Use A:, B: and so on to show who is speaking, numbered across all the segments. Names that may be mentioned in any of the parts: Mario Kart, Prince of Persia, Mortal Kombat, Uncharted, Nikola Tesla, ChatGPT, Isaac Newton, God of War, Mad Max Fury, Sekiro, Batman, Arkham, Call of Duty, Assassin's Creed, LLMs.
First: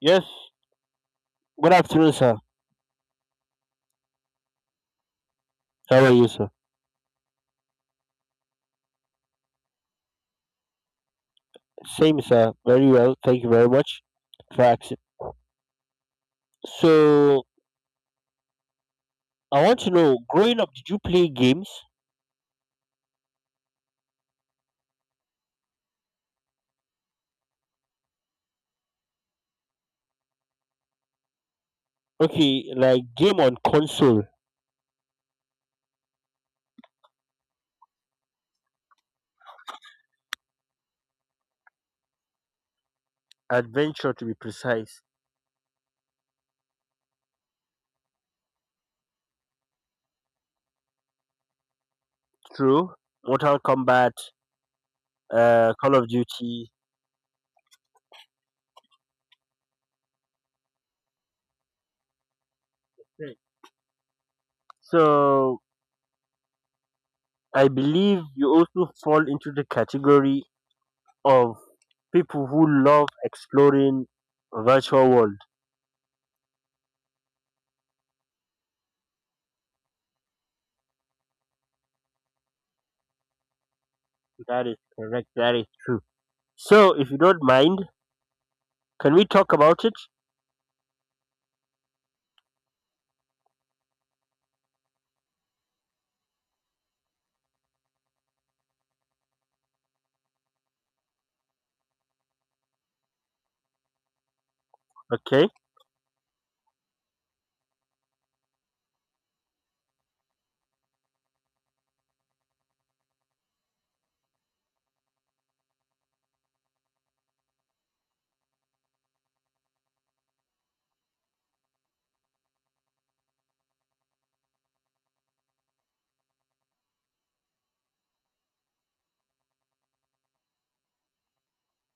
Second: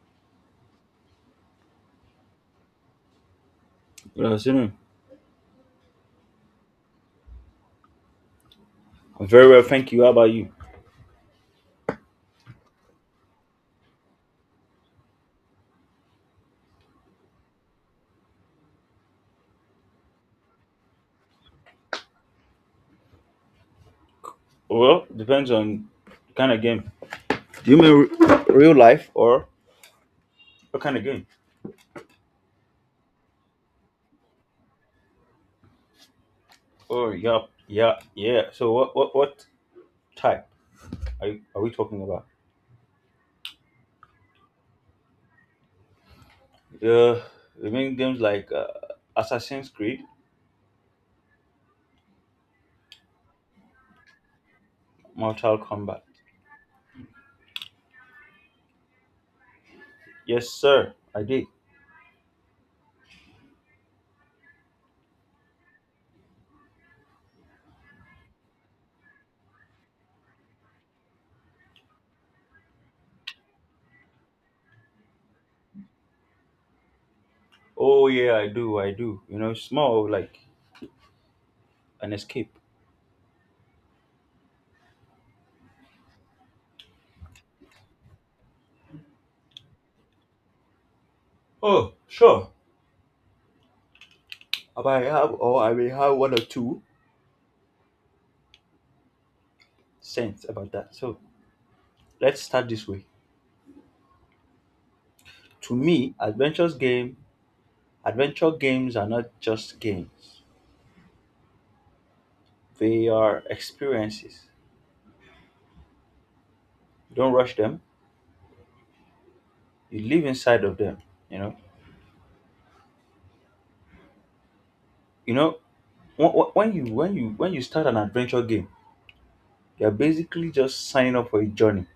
A: Yes. Good afternoon, sir.
B: Good afternoon.
A: How are you, sir?
B: I'm very well, thank you. How about you?
A: Same, sir. Very well. Thank you very much for asking. So, I want to know, growing up, did you play games?
B: Well, depends on the kind of game. Do you mean real life or what kind of game?
A: Okay, like game on console,
B: Oh, yeah. So what type are, you, are we talking about?
A: adventure to be precise.
B: Uh, we mean games like Assassin's Creed,
A: True. Mortal Kombat,
B: Mortal
A: Call
B: Kombat.
A: of Duty.
B: Yes, sir, I did.
A: Right. So, I believe you also fall into the category of people who love exploring virtual world.
B: Oh yeah, I do. You know, it's more of like an escape.
A: That is correct. That is true. So, if you don't mind. Can we talk about it?
B: Oh, sure. I might have, or I may have one or two cents about that. So let's start this way.
A: Okay,
B: To me, adventure games are not just games. They are experiences. You don't rush them. You live inside of them. You know. You know. When you start an adventure game, you're basically just signing up for a journey.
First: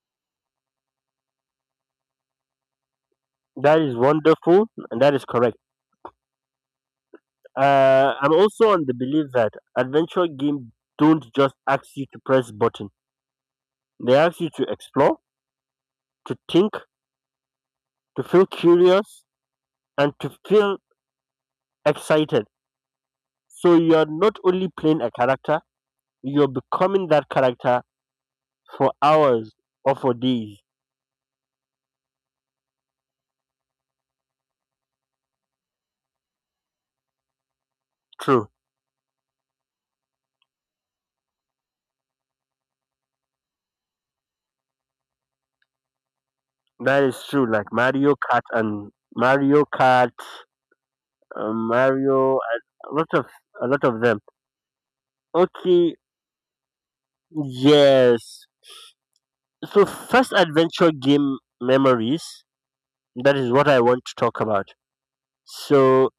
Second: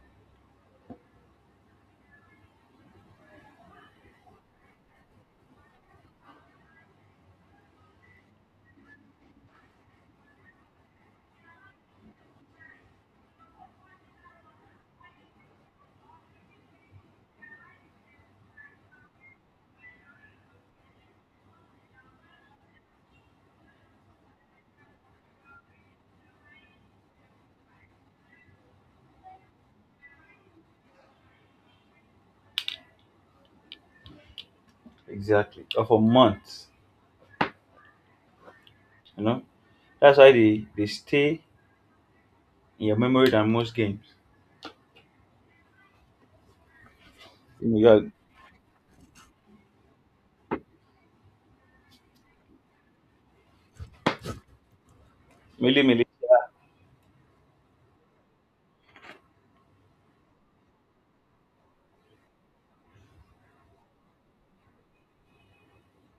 A: that is wonderful and that is correct. I'm also on the belief that adventure games don't just ask you to press button. They ask you to explore, to think, to feel curious, and to feel excited. So you are not only playing a character, you're becoming that character for hours or for days.
B: Exactly. Or for months.
A: True,
B: You know. That's why they stay in your memory than most games.
A: that is true. Like
B: You know, you're
A: Mario Kart and Mario Kart, Mario, a lot of them.
B: Mili
A: Okay,
B: Mili.
A: yes. So, first adventure game memories, that is what I want to talk about. So,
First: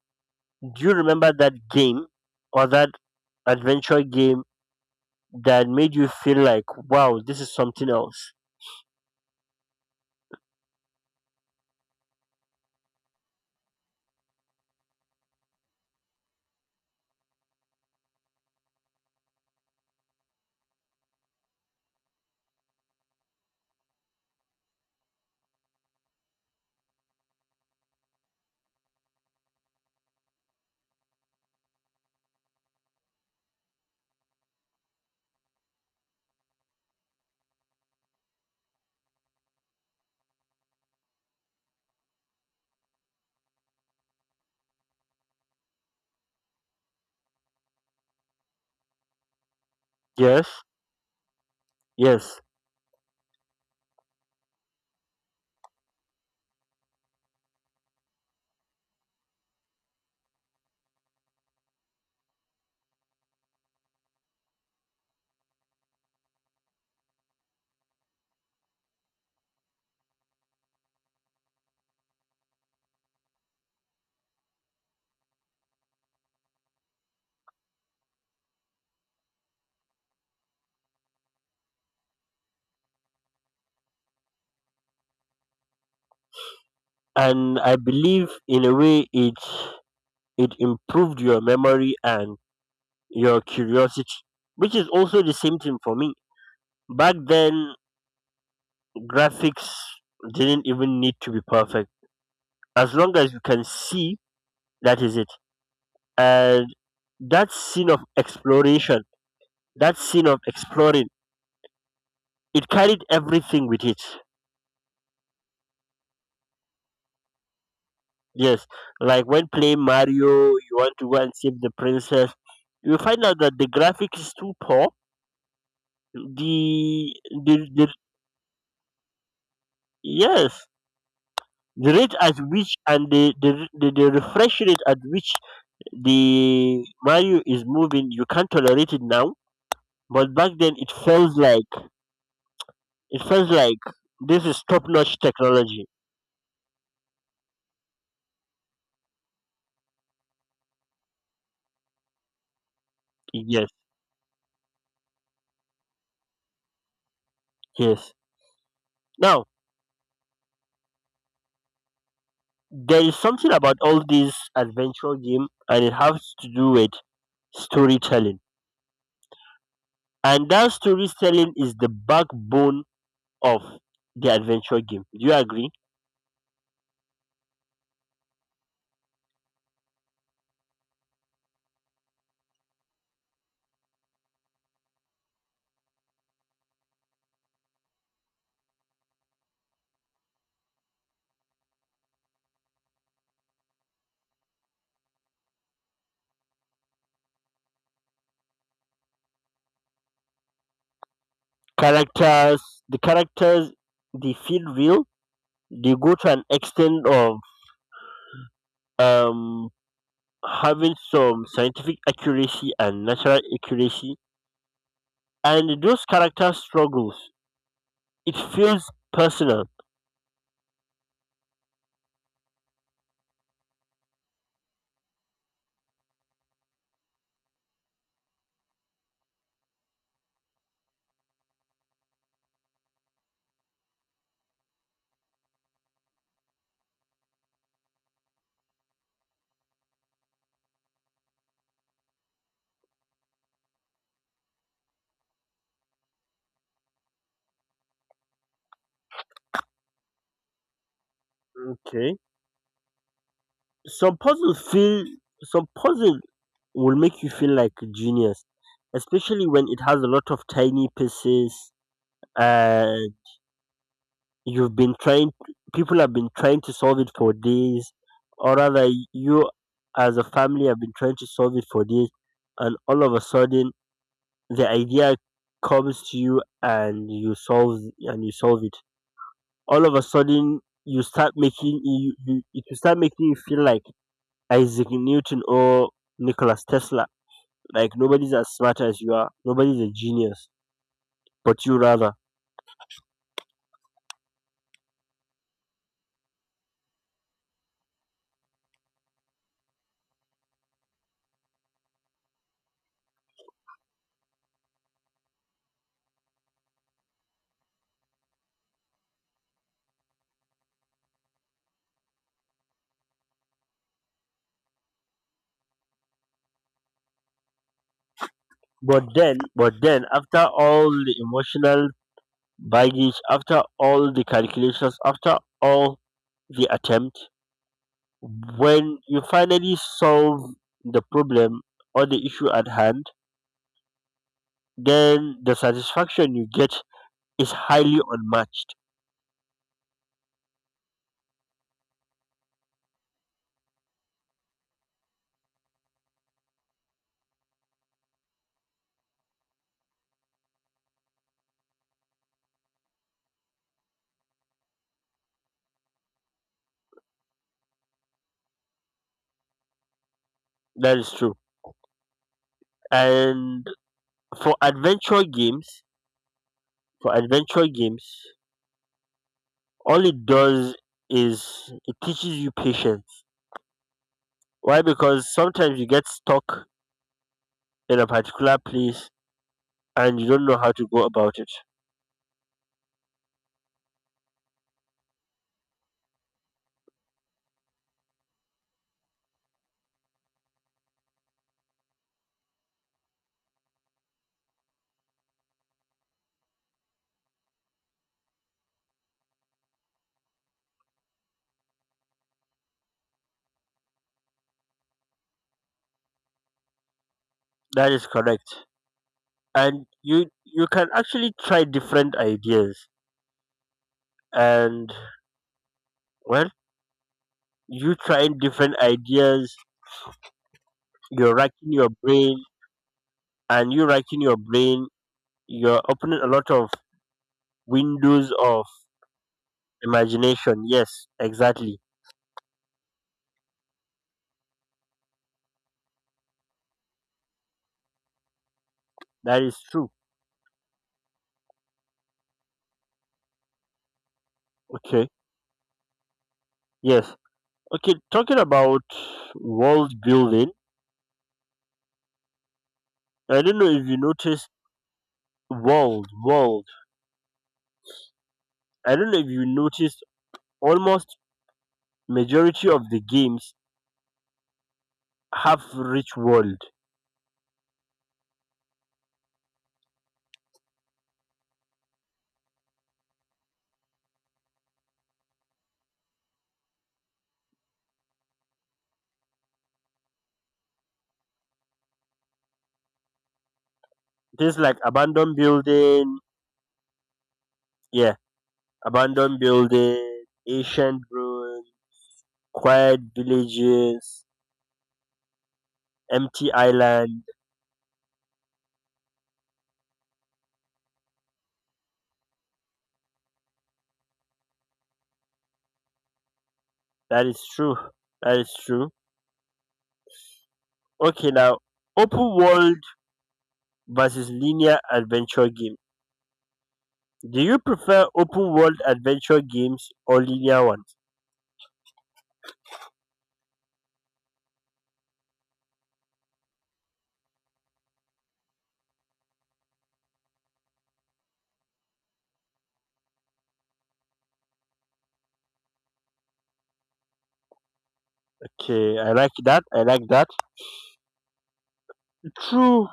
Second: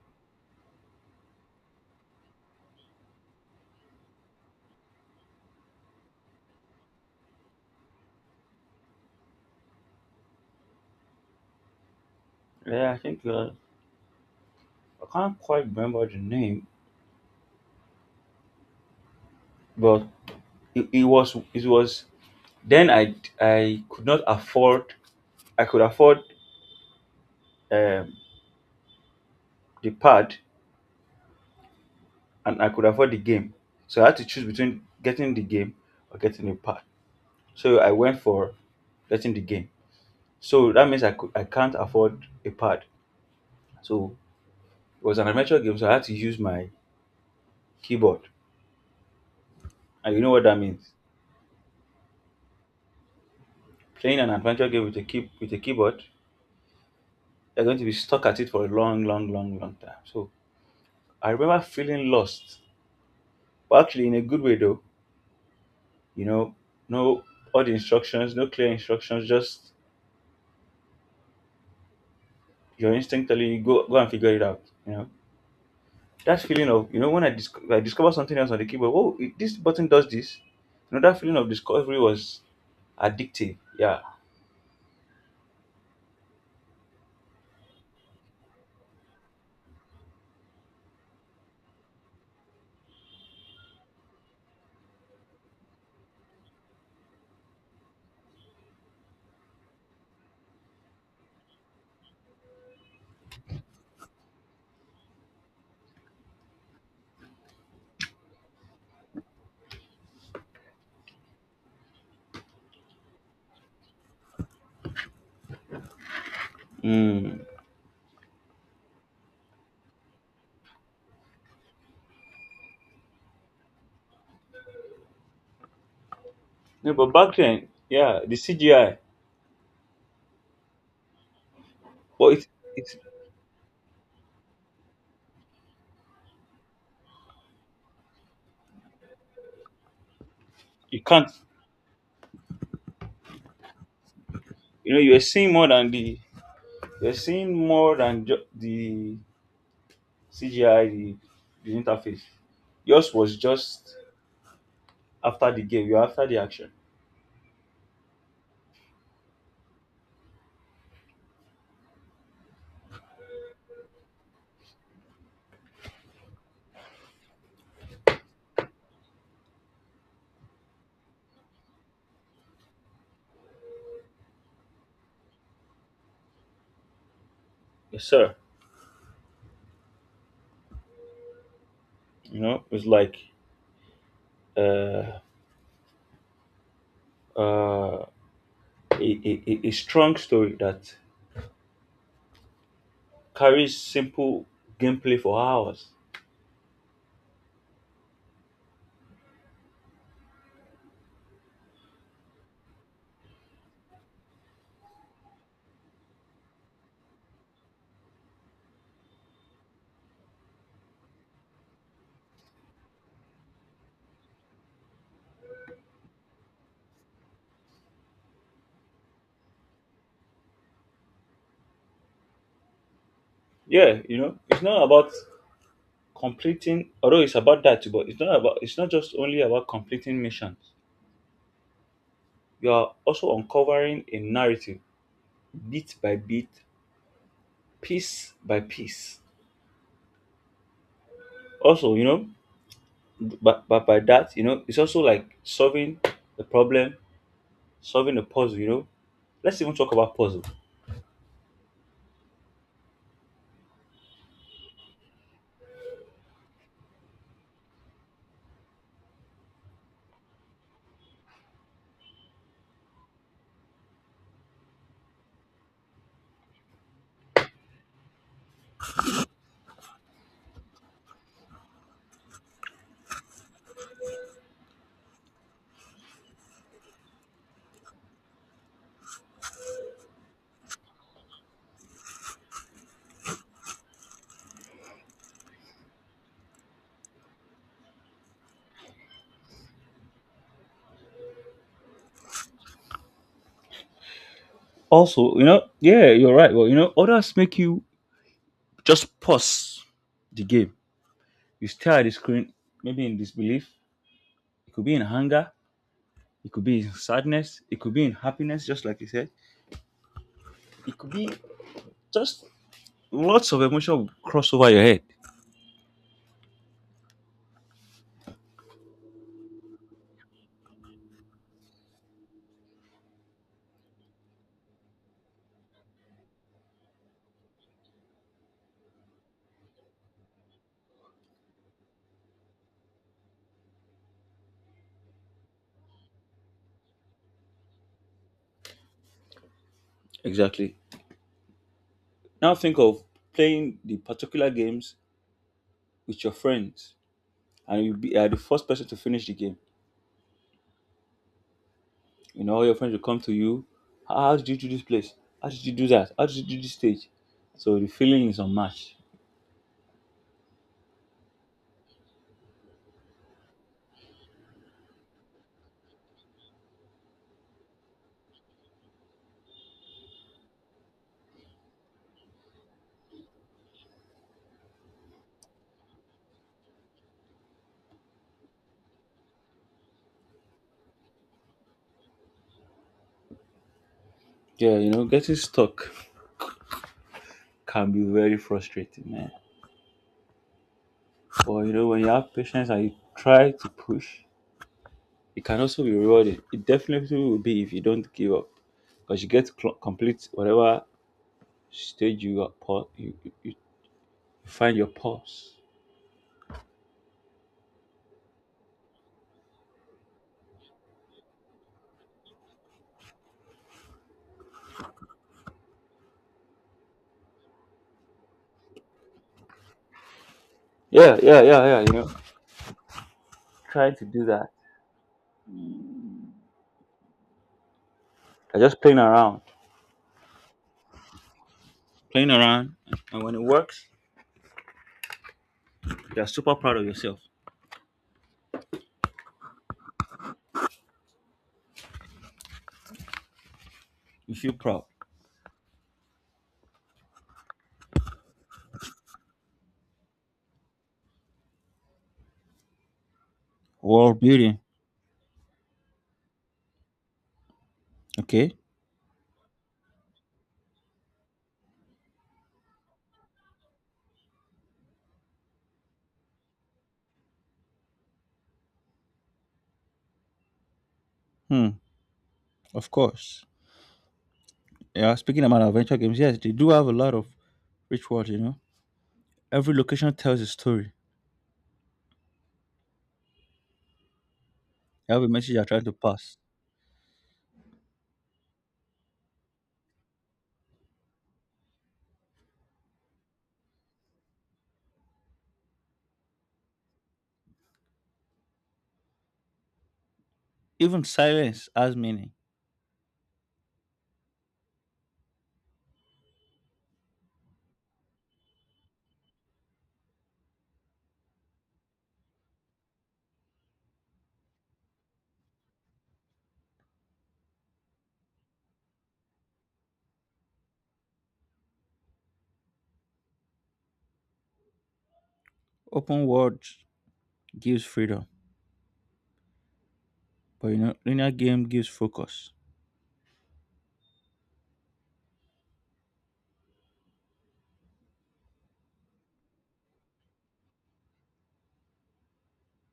A: do you remember that game or that adventure game that made you feel like, wow, this is something else?
B: Yeah, I think I can't quite remember the name, but it was Then I could not afford I could afford um, the pad and I could afford the game. So I had to choose between getting the game or getting the pad. So I went for getting the game. So that means I can't afford a pad. So it was an adventure game, so I had to use my keyboard. And you know what
A: Yes,
B: that means?
A: yes.
B: Playing an adventure game with a keyboard, you're going to be stuck at it for a long, long, long, long time. So I remember feeling lost. But actually in a good way though, you know, no all the instructions, no clear instructions, just your instinct telling you go go and figure it out. You know, that feeling of when I discovered something else on the keyboard, oh it, this button does this. You know that feeling of discovery was addictive. Yeah.
A: And I believe in a way it improved your memory and your curiosity, which is also the same thing for me. Back then, graphics didn't even need to be perfect as long as you can see that is it, and that scene of exploration, that scene of exploring, it carried everything with it.
B: Mm.
A: Yes, like when playing Mario, you want to go and save the princess. You find out that the graphics is too poor,
B: No, but
A: the
B: back
A: the,
B: then,
A: the
B: yeah, the CGI,
A: yes, the rate
B: but
A: at
B: it
A: which,
B: it
A: and the refresh rate at which the Mario is moving, you can't tolerate it now, but back then it
B: you can't.
A: felt like, it feels like this is top
B: You know, you
A: notch
B: are seeing more
A: technology.
B: than the you're seeing more than ju- the CGI, the interface. Yours was
A: Yes,
B: just after the game. You're after the action.
A: yes. Now, there is something about all these adventure game and it has to do with storytelling. And that storytelling is the backbone of the adventure game. Do you agree?
B: Yes, sir. It's like uh, uh, a, a strong story that carries simple gameplay for hours.
A: Characters, the characters, they feel real. They go to an extent of um, having some scientific accuracy and natural accuracy. And those character struggles, it feels personal.
B: Yeah, you know, it's not about completing, although it's about that too, but it's not just only about completing missions. You are also uncovering a narrative bit by bit, piece by piece. Also, you know, but by that, you know, it's also like solving the problem, solving the puzzle, you know. Let's even talk about puzzle.
A: Okay. Some puzzles feel some puzzle will make you feel like a genius, especially when it has a lot of tiny pieces, and you've been trying people have been trying to solve it for days, or rather you as a family have been trying to solve it for days, and all of a sudden the idea comes to you and you solve it. All of a sudden, you start making you, you it will start making you feel like Isaac Newton or Nikola Tesla. Like nobody's as smart as you are. Nobody's a genius, but you rather.
B: Also, you know, yeah, you're right. Well, you know, others make you just pause the game. You stare at the screen, maybe in disbelief. It could be in anger. It could be in sadness. It could be in happiness, just like you said. It could be just lots of emotion will cross over your head.
A: But then, after all the emotional baggage, after all the calculations, after all the attempt, when you finally solve the problem or the issue at hand, then the satisfaction you get is highly unmatched.
B: Exactly. Now think of playing the particular games with your friends, and you be are the first person to finish the game. You know, all your friends will come to you. How did you do this place? How did you do that? How did you do this stage? So the feeling is unmatched.
A: That is true. And for adventure games, for adventure games, all it does is it teaches you patience. Why? Because sometimes you get stuck in a particular place and you don't know how to go about it.
B: Yeah, you know, getting stuck can be very frustrating, man. But you know, when you have patience and you try to push, it can also be rewarding. It definitely will be if you don't give up, because you get to complete whatever stage you are pa- you find your pause.
A: That is correct. And you can actually try different ideas. And well, you trying different ideas,
B: Yeah,
A: you're
B: yeah, yeah,
A: racking
B: yeah.
A: your
B: You know,
A: brain, and
B: trying to do that.
A: you're opening a lot of windows
B: You're
A: of
B: just
A: imagination. Yes, exactly.
B: playing around, and when it works, you're super proud of yourself.
A: That is true.
B: You feel proud.
A: Okay. Yes. Okay, talking about world building, I don't know if you
B: World
A: noticed
B: building.
A: world, world.
B: Okay.
A: I don't know if you noticed almost majority of the games have rich world.
B: Hmm. Of course. Yeah. Speaking about adventure games, yes, they do have a lot of rituals, you know. Every location tells a story.
A: Things like
B: Every
A: abandoned
B: message I try to
A: building,
B: pass.
A: yeah, abandoned building, ancient ruins, quiet villages, empty island.
B: Even silence has meaning.
A: That is true. That is true. Okay, now open world versus linear adventure game. Do you prefer open world adventure games or linear ones?
B: Open world gives freedom. But you know, linear game gives focus.
A: Okay, I like that. I like that. True.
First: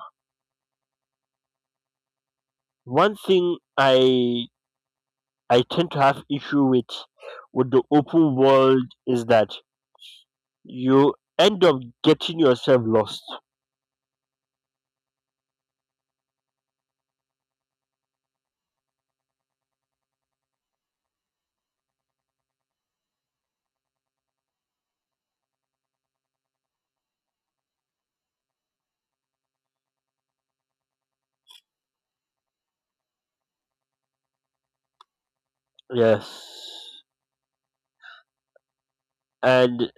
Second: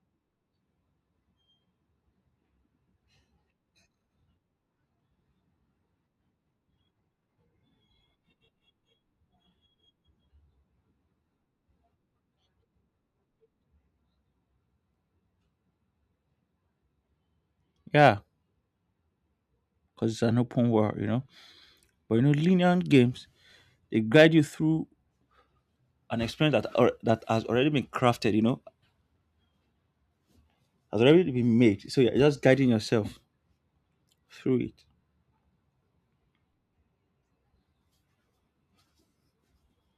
A: One thing I tend to have issue with the open world is that you end up getting yourself lost.
B: Yeah, because it's an open world, you know. But you know, linear games, they guide you through an experience that that has already been crafted, you know, has already been made. So yeah, you're just guiding yourself through it.
A: Yes. And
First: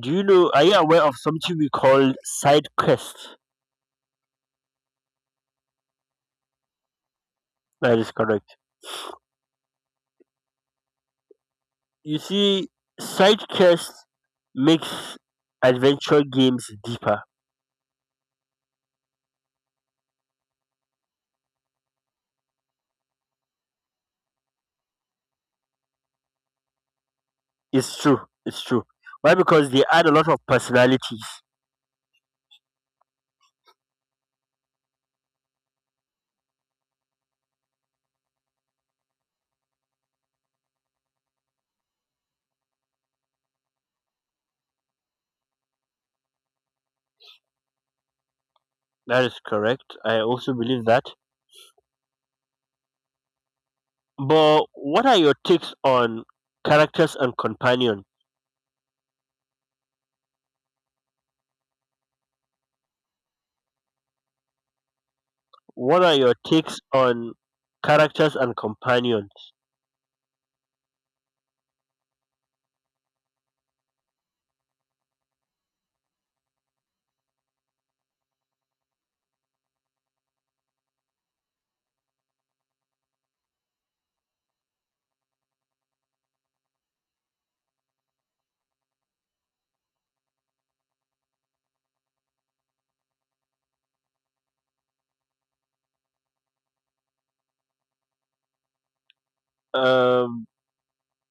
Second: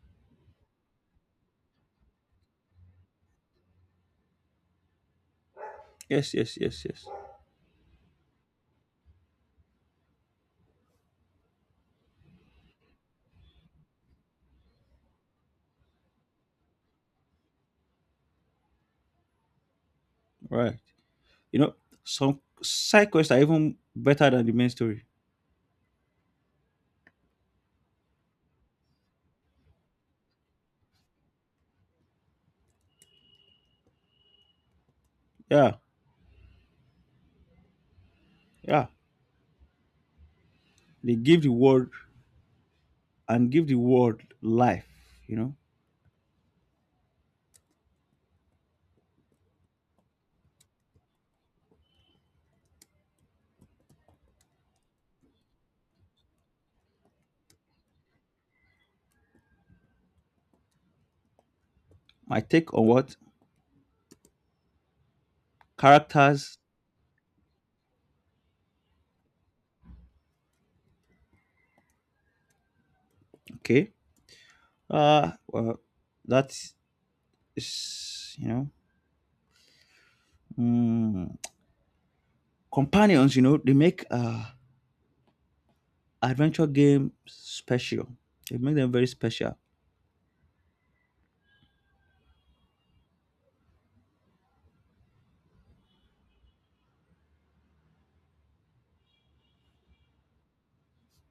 A: do you know, are you aware of something we call side quest?
B: Yes.
A: That is correct. You see, side quest makes adventure games deeper.
B: Right. You know, some side quests are even better than the main story.
A: It's true. It's true. Why? Because they add a lot of personalities.
B: Yeah, yeah. They give the world and give the world life. You know,
A: That is correct. I also believe that. But what are your takes on characters and companions?
B: my take on what?
A: What are your
B: Characters.
A: takes on characters and companions?
B: Okay, well, that is you know, mm, companions. You know, they make adventure game special. They make them very special.
A: Um,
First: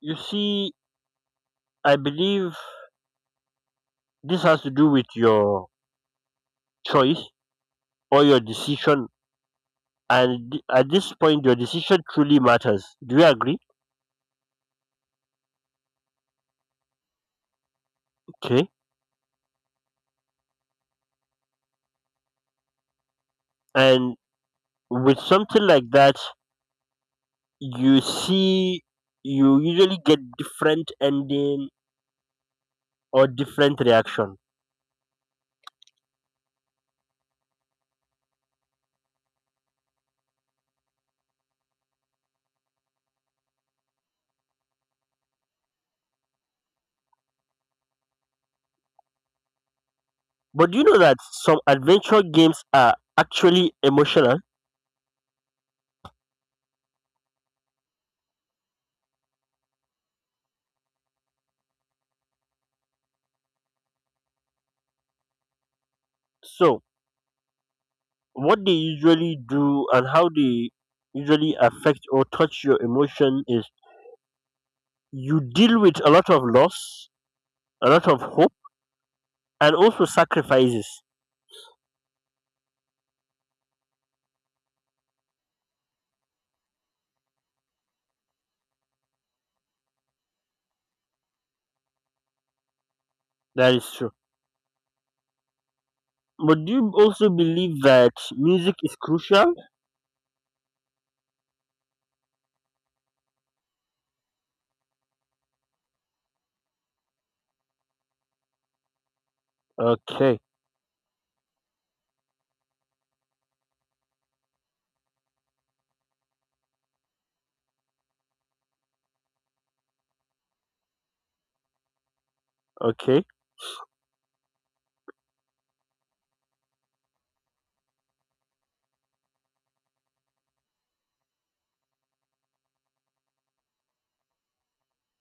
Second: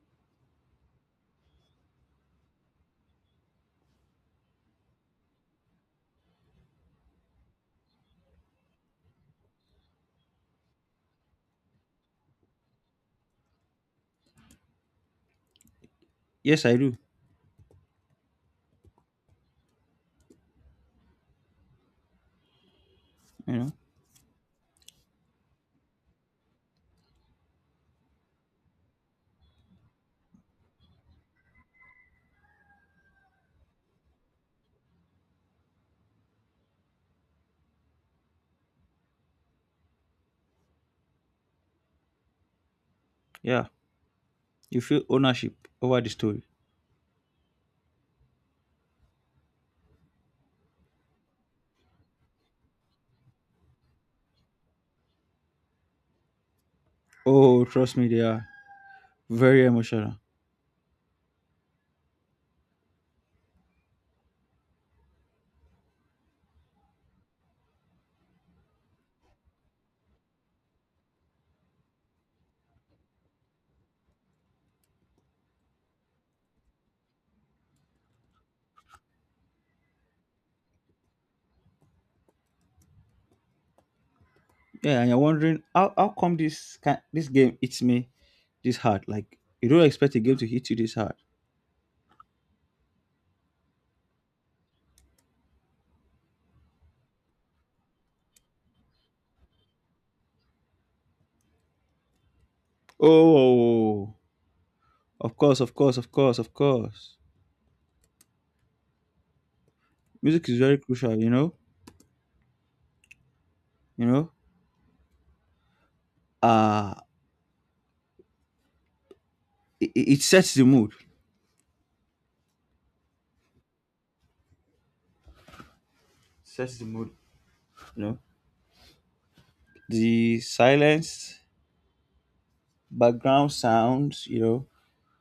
A: you see, I believe this has to do with your choice or your decision. And at this point, your decision truly matters. Do you agree?
B: Yes, I do.
A: Okay.
B: You know,
A: And with something like that, you see you usually get different ending or different reaction,
B: yeah, you feel ownership over the story.
A: but do you know that some adventure games are actually emotional?
B: Oh, trust me, they are very emotional.
A: So what they usually do and how they usually affect or touch your emotion is, you deal with a lot of loss, a lot of hope, and also sacrifices.
B: Yeah, and you're wondering how come this game hits me this hard? Like you don't expect a game to hit you this hard.
A: That is true. But do you also believe that music is crucial?
B: Oh, of course, of course, of course, of course.
A: Okay,
B: Music is very crucial, you know. You know, uh it sets the mood.
A: okay,
B: Sets the mood. You know, the silence, background sounds, you know,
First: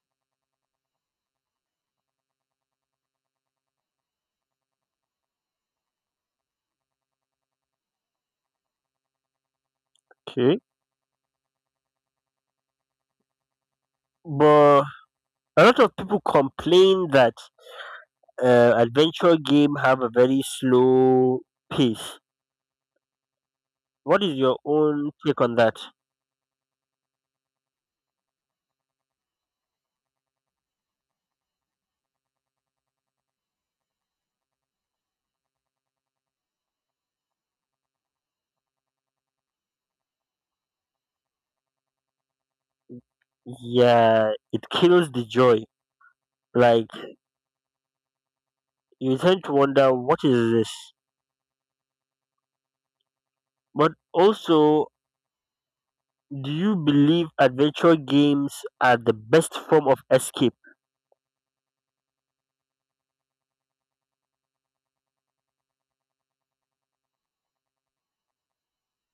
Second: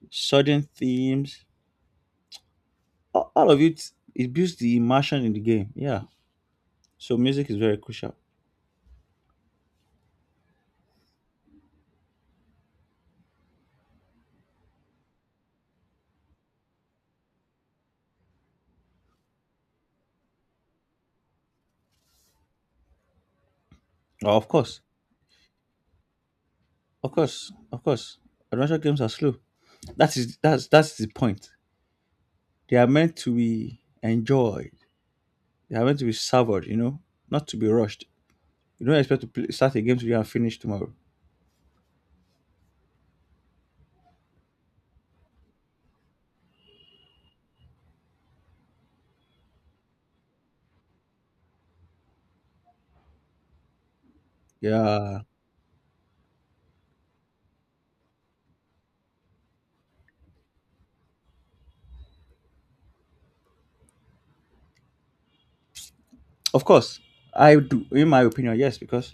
B: sudden themes, all of it. It builds the immersion in the game. Yeah. So music is very crucial.
A: okay. But a lot of people complain that adventure game have a very slow pace. What
B: Oh,
A: is
B: of
A: your
B: course,
A: own take on that?
B: of course, of course. Adventure games are slow. That is that's the point. They are meant to be enjoyed. They are meant to be savored, you know, not to be rushed. You don't expect to play, start a game today and finish tomorrow.
A: Yeah, it kills the joy. Like you tend to wonder, what is this? But also,
B: Yeah,
A: do you believe adventure games are the best form of escape?
B: of course. I do, in my opinion, yes, because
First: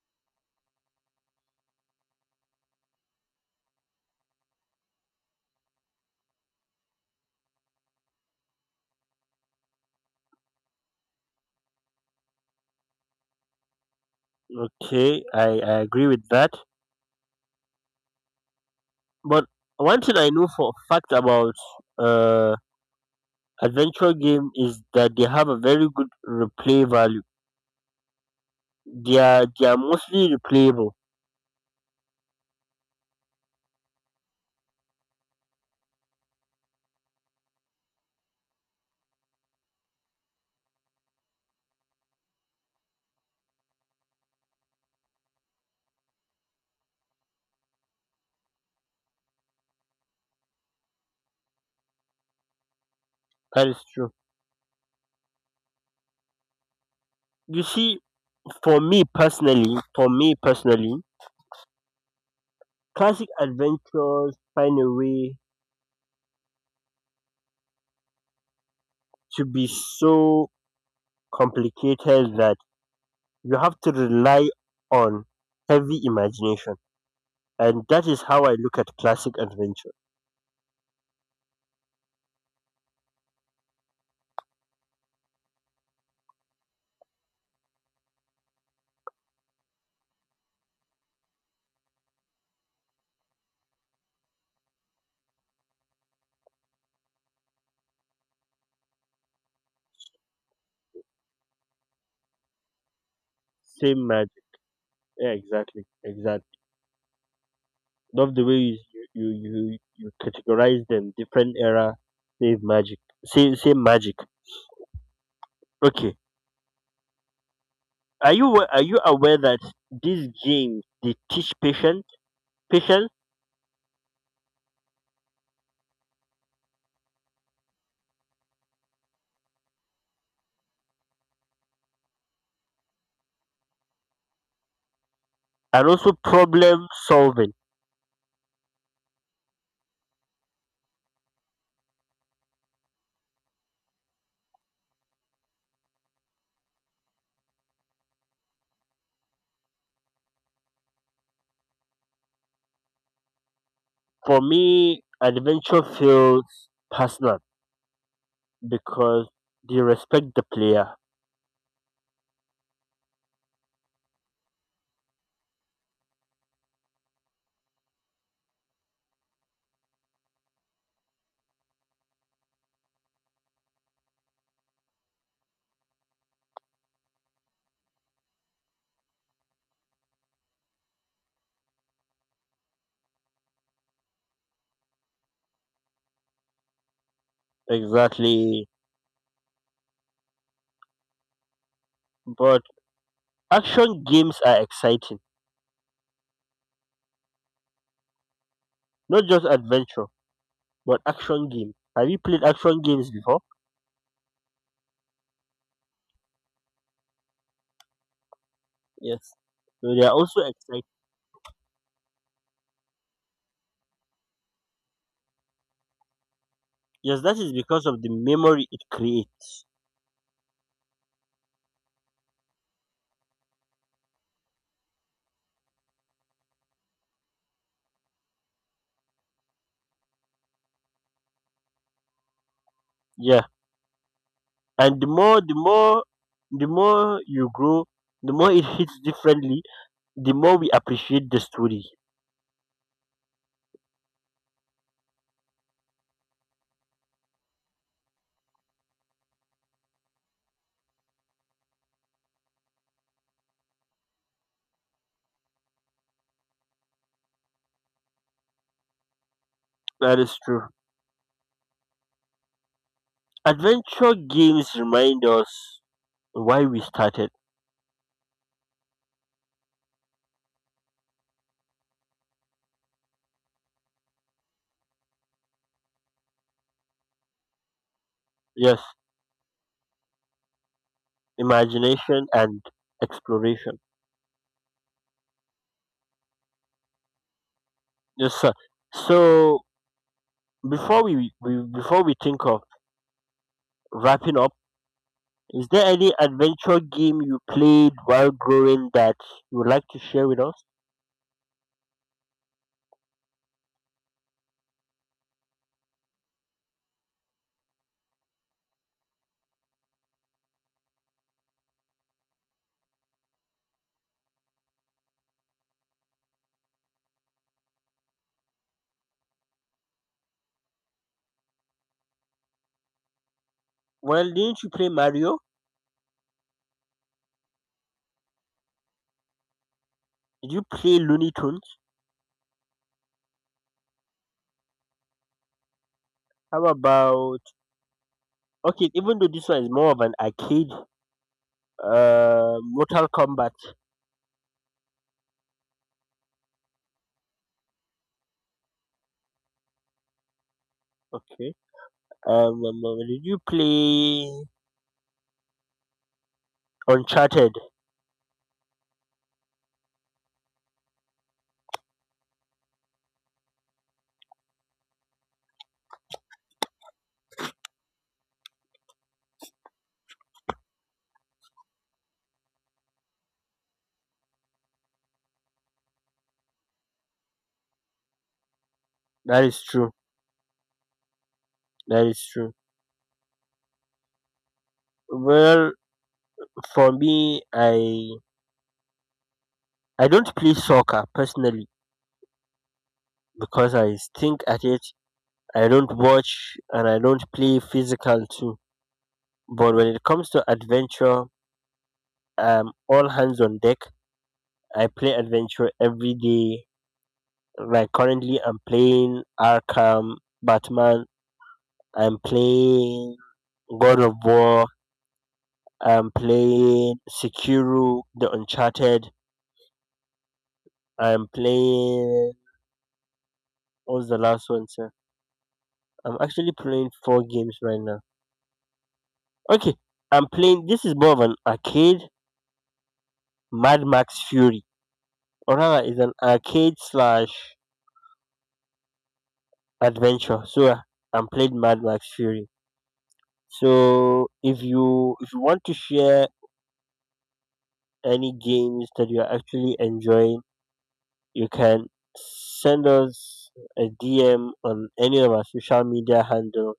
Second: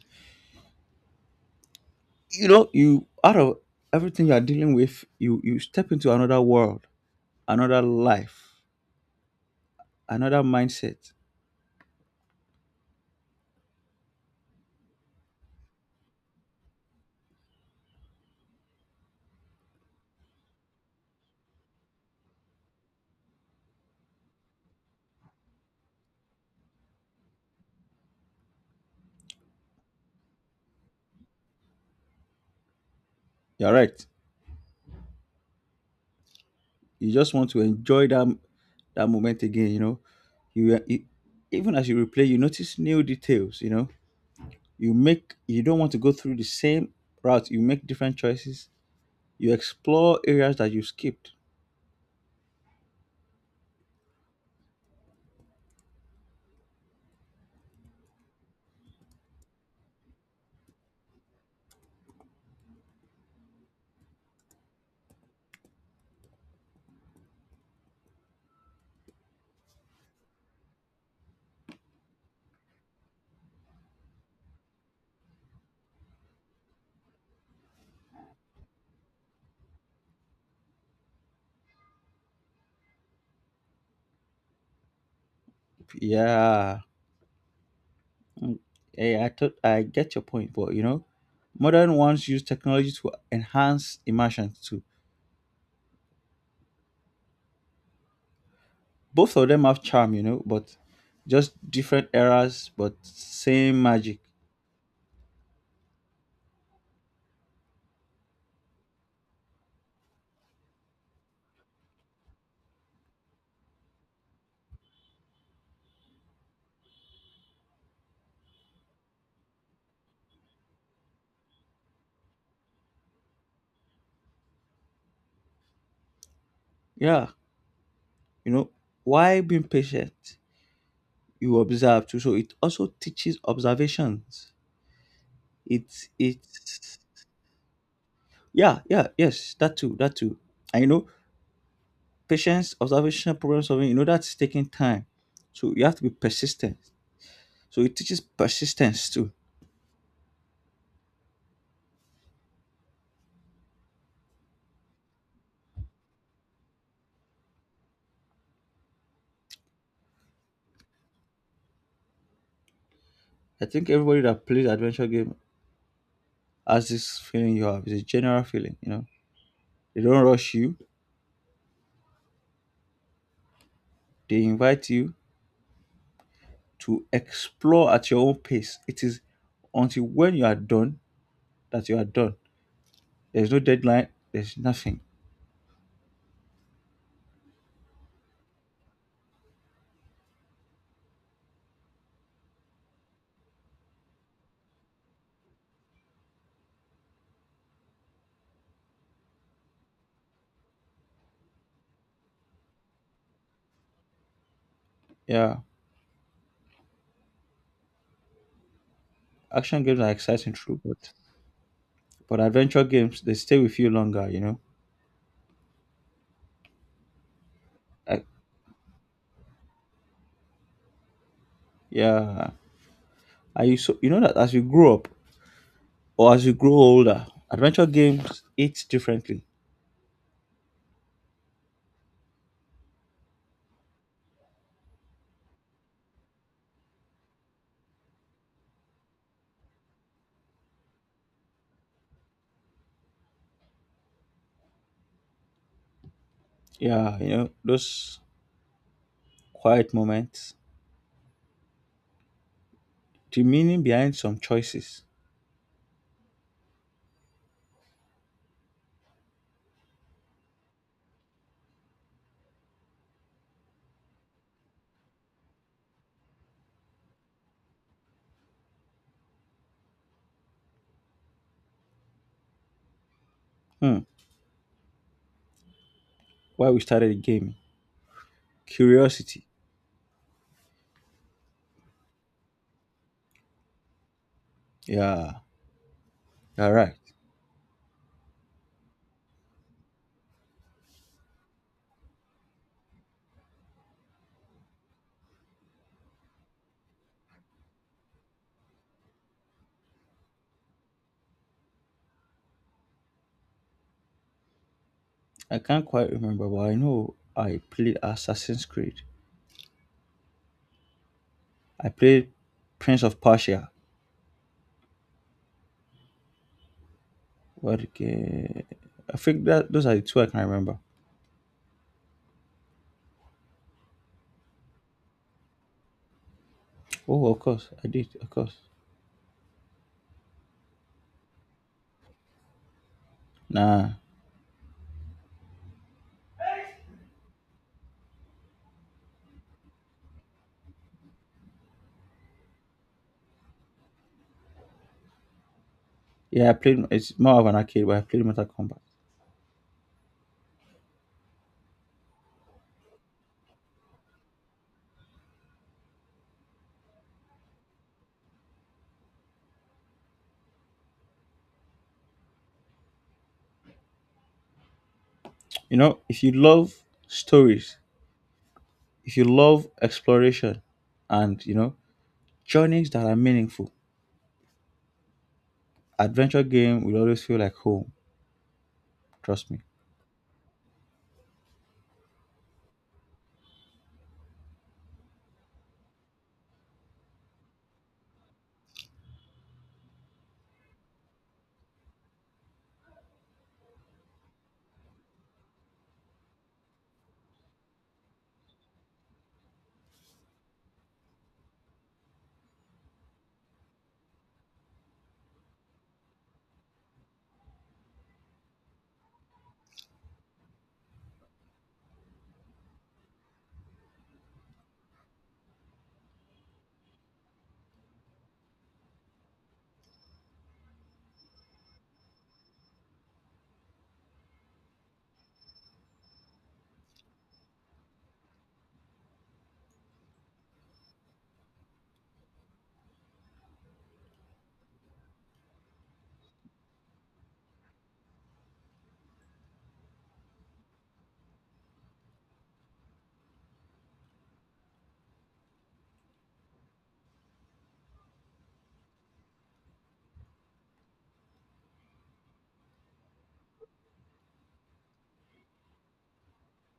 B: you know, you out of everything you are dealing with, you step into another world, another life, another mindset.
A: Okay, I agree with that. But one thing I know for a fact about uh adventure game is that they have a very good replay value. They are mostly replayable.
B: You're right. You just want to enjoy that moment again. You know, you even as you replay, you notice new details. You know, you don't want to go through the same route. You make different choices. You explore areas that you skipped.
A: That is true. You see, for me personally, classic adventures find a way to be so complicated that you have to rely on heavy imagination, and that is how I look at classic adventure.
B: Yeah. Mm, Yeah, I get your point, but you know, modern ones use technology to enhance immersion too. Both of them have charm, you know, but just different eras, but same
A: Same
B: magic.
A: magic. Yeah, exactly, exactly. Love the way you categorize them. Different era, same magic. Same magic. Okay. Are you are you aware that these games they teach patience, patience,
B: Yeah, you know, why being patient? You observe too, so it also teaches observations.
A: and
B: It's
A: also problem
B: it's
A: solving?
B: yeah, yes, that too. I know patience, observation, problem solving, you know, that's taking time. So you have to be persistent. So it teaches persistence too.
A: For me, adventure feels personal because they respect the player
B: I think everybody that plays adventure game has this feeling you have. It's a general feeling, you know. They don't rush you, they invite you to explore at your own pace. It is until when you are done that you are done. There's no deadline, there's nothing.
A: exactly. But action games are exciting, not just adventure, but action games. Have you played action games before?
B: Yeah.
A: Yes.
B: Action
A: So
B: games
A: they
B: are
A: are also
B: exciting true,
A: exciting.
B: but adventure games they stay with you longer, you know.
A: Yes, that is because of the
B: I,
A: memory it creates.
B: yeah. Are you so you know that as you grow up, or as you grow older, adventure games hit differently.
A: Yeah. And the more you grow, the more it hits differently, the more we appreciate the story.
B: Yeah, you know, those quiet moments, the meaning behind some choices.
A: That is true. Adventure games remind us why we started.
B: Hmm, why we started the game,
A: Yes,
B: curiosity.
A: imagination and exploration.
B: Yeah, you're right.
A: Yes sir. So before we think of wrapping up, is there any adventure game you played while growing that you would like to share with us?
B: I can't quite remember, but I know I played Assassin's Creed. I played Prince of Persia. What game? I think that those are the two I can remember.
A: Well, didn't you play Mario?
B: Oh, of course, I did. Of course.
A: Did you play Looney Tunes?
B: Nah.
A: How about, okay, even though this one is more of an arcade, Mortal Kombat.
B: Yeah, I played. It's more of an arcade, but I played Mortal Kombat.
A: Okay. Did you play Uncharted?
B: You know, if you love stories, if you love exploration and you know journeys that are meaningful, adventure game will always feel like home.
A: That
B: Trust me.
A: is true. That is true. Well, for me, I don't play soccer personally because I stink at it. I don't watch and I don't play physical too. But when it comes to adventure, all hands on deck. I play adventure every day. Like currently, I'm playing Arkham, Batman, I'm playing God of War. I'm playing Sekiro, The Uncharted. I'm playing. What's the last one, sir? I'm actually playing four games right now. Okay, I'm playing. This is more of an arcade, Mad Max Fury, or rather, it's an arcade slash adventure. So I'm playing Mad Max Fury. So if you want to share any games that you're actually enjoying, you can send us a DM on any of our social media handle.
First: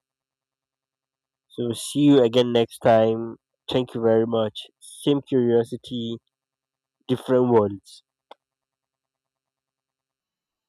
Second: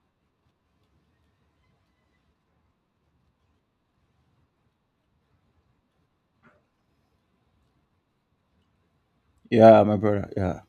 A: So see you again next time. Thank you very much. Same curiosity, different ones.
B: Yeah, my brother. Yeah.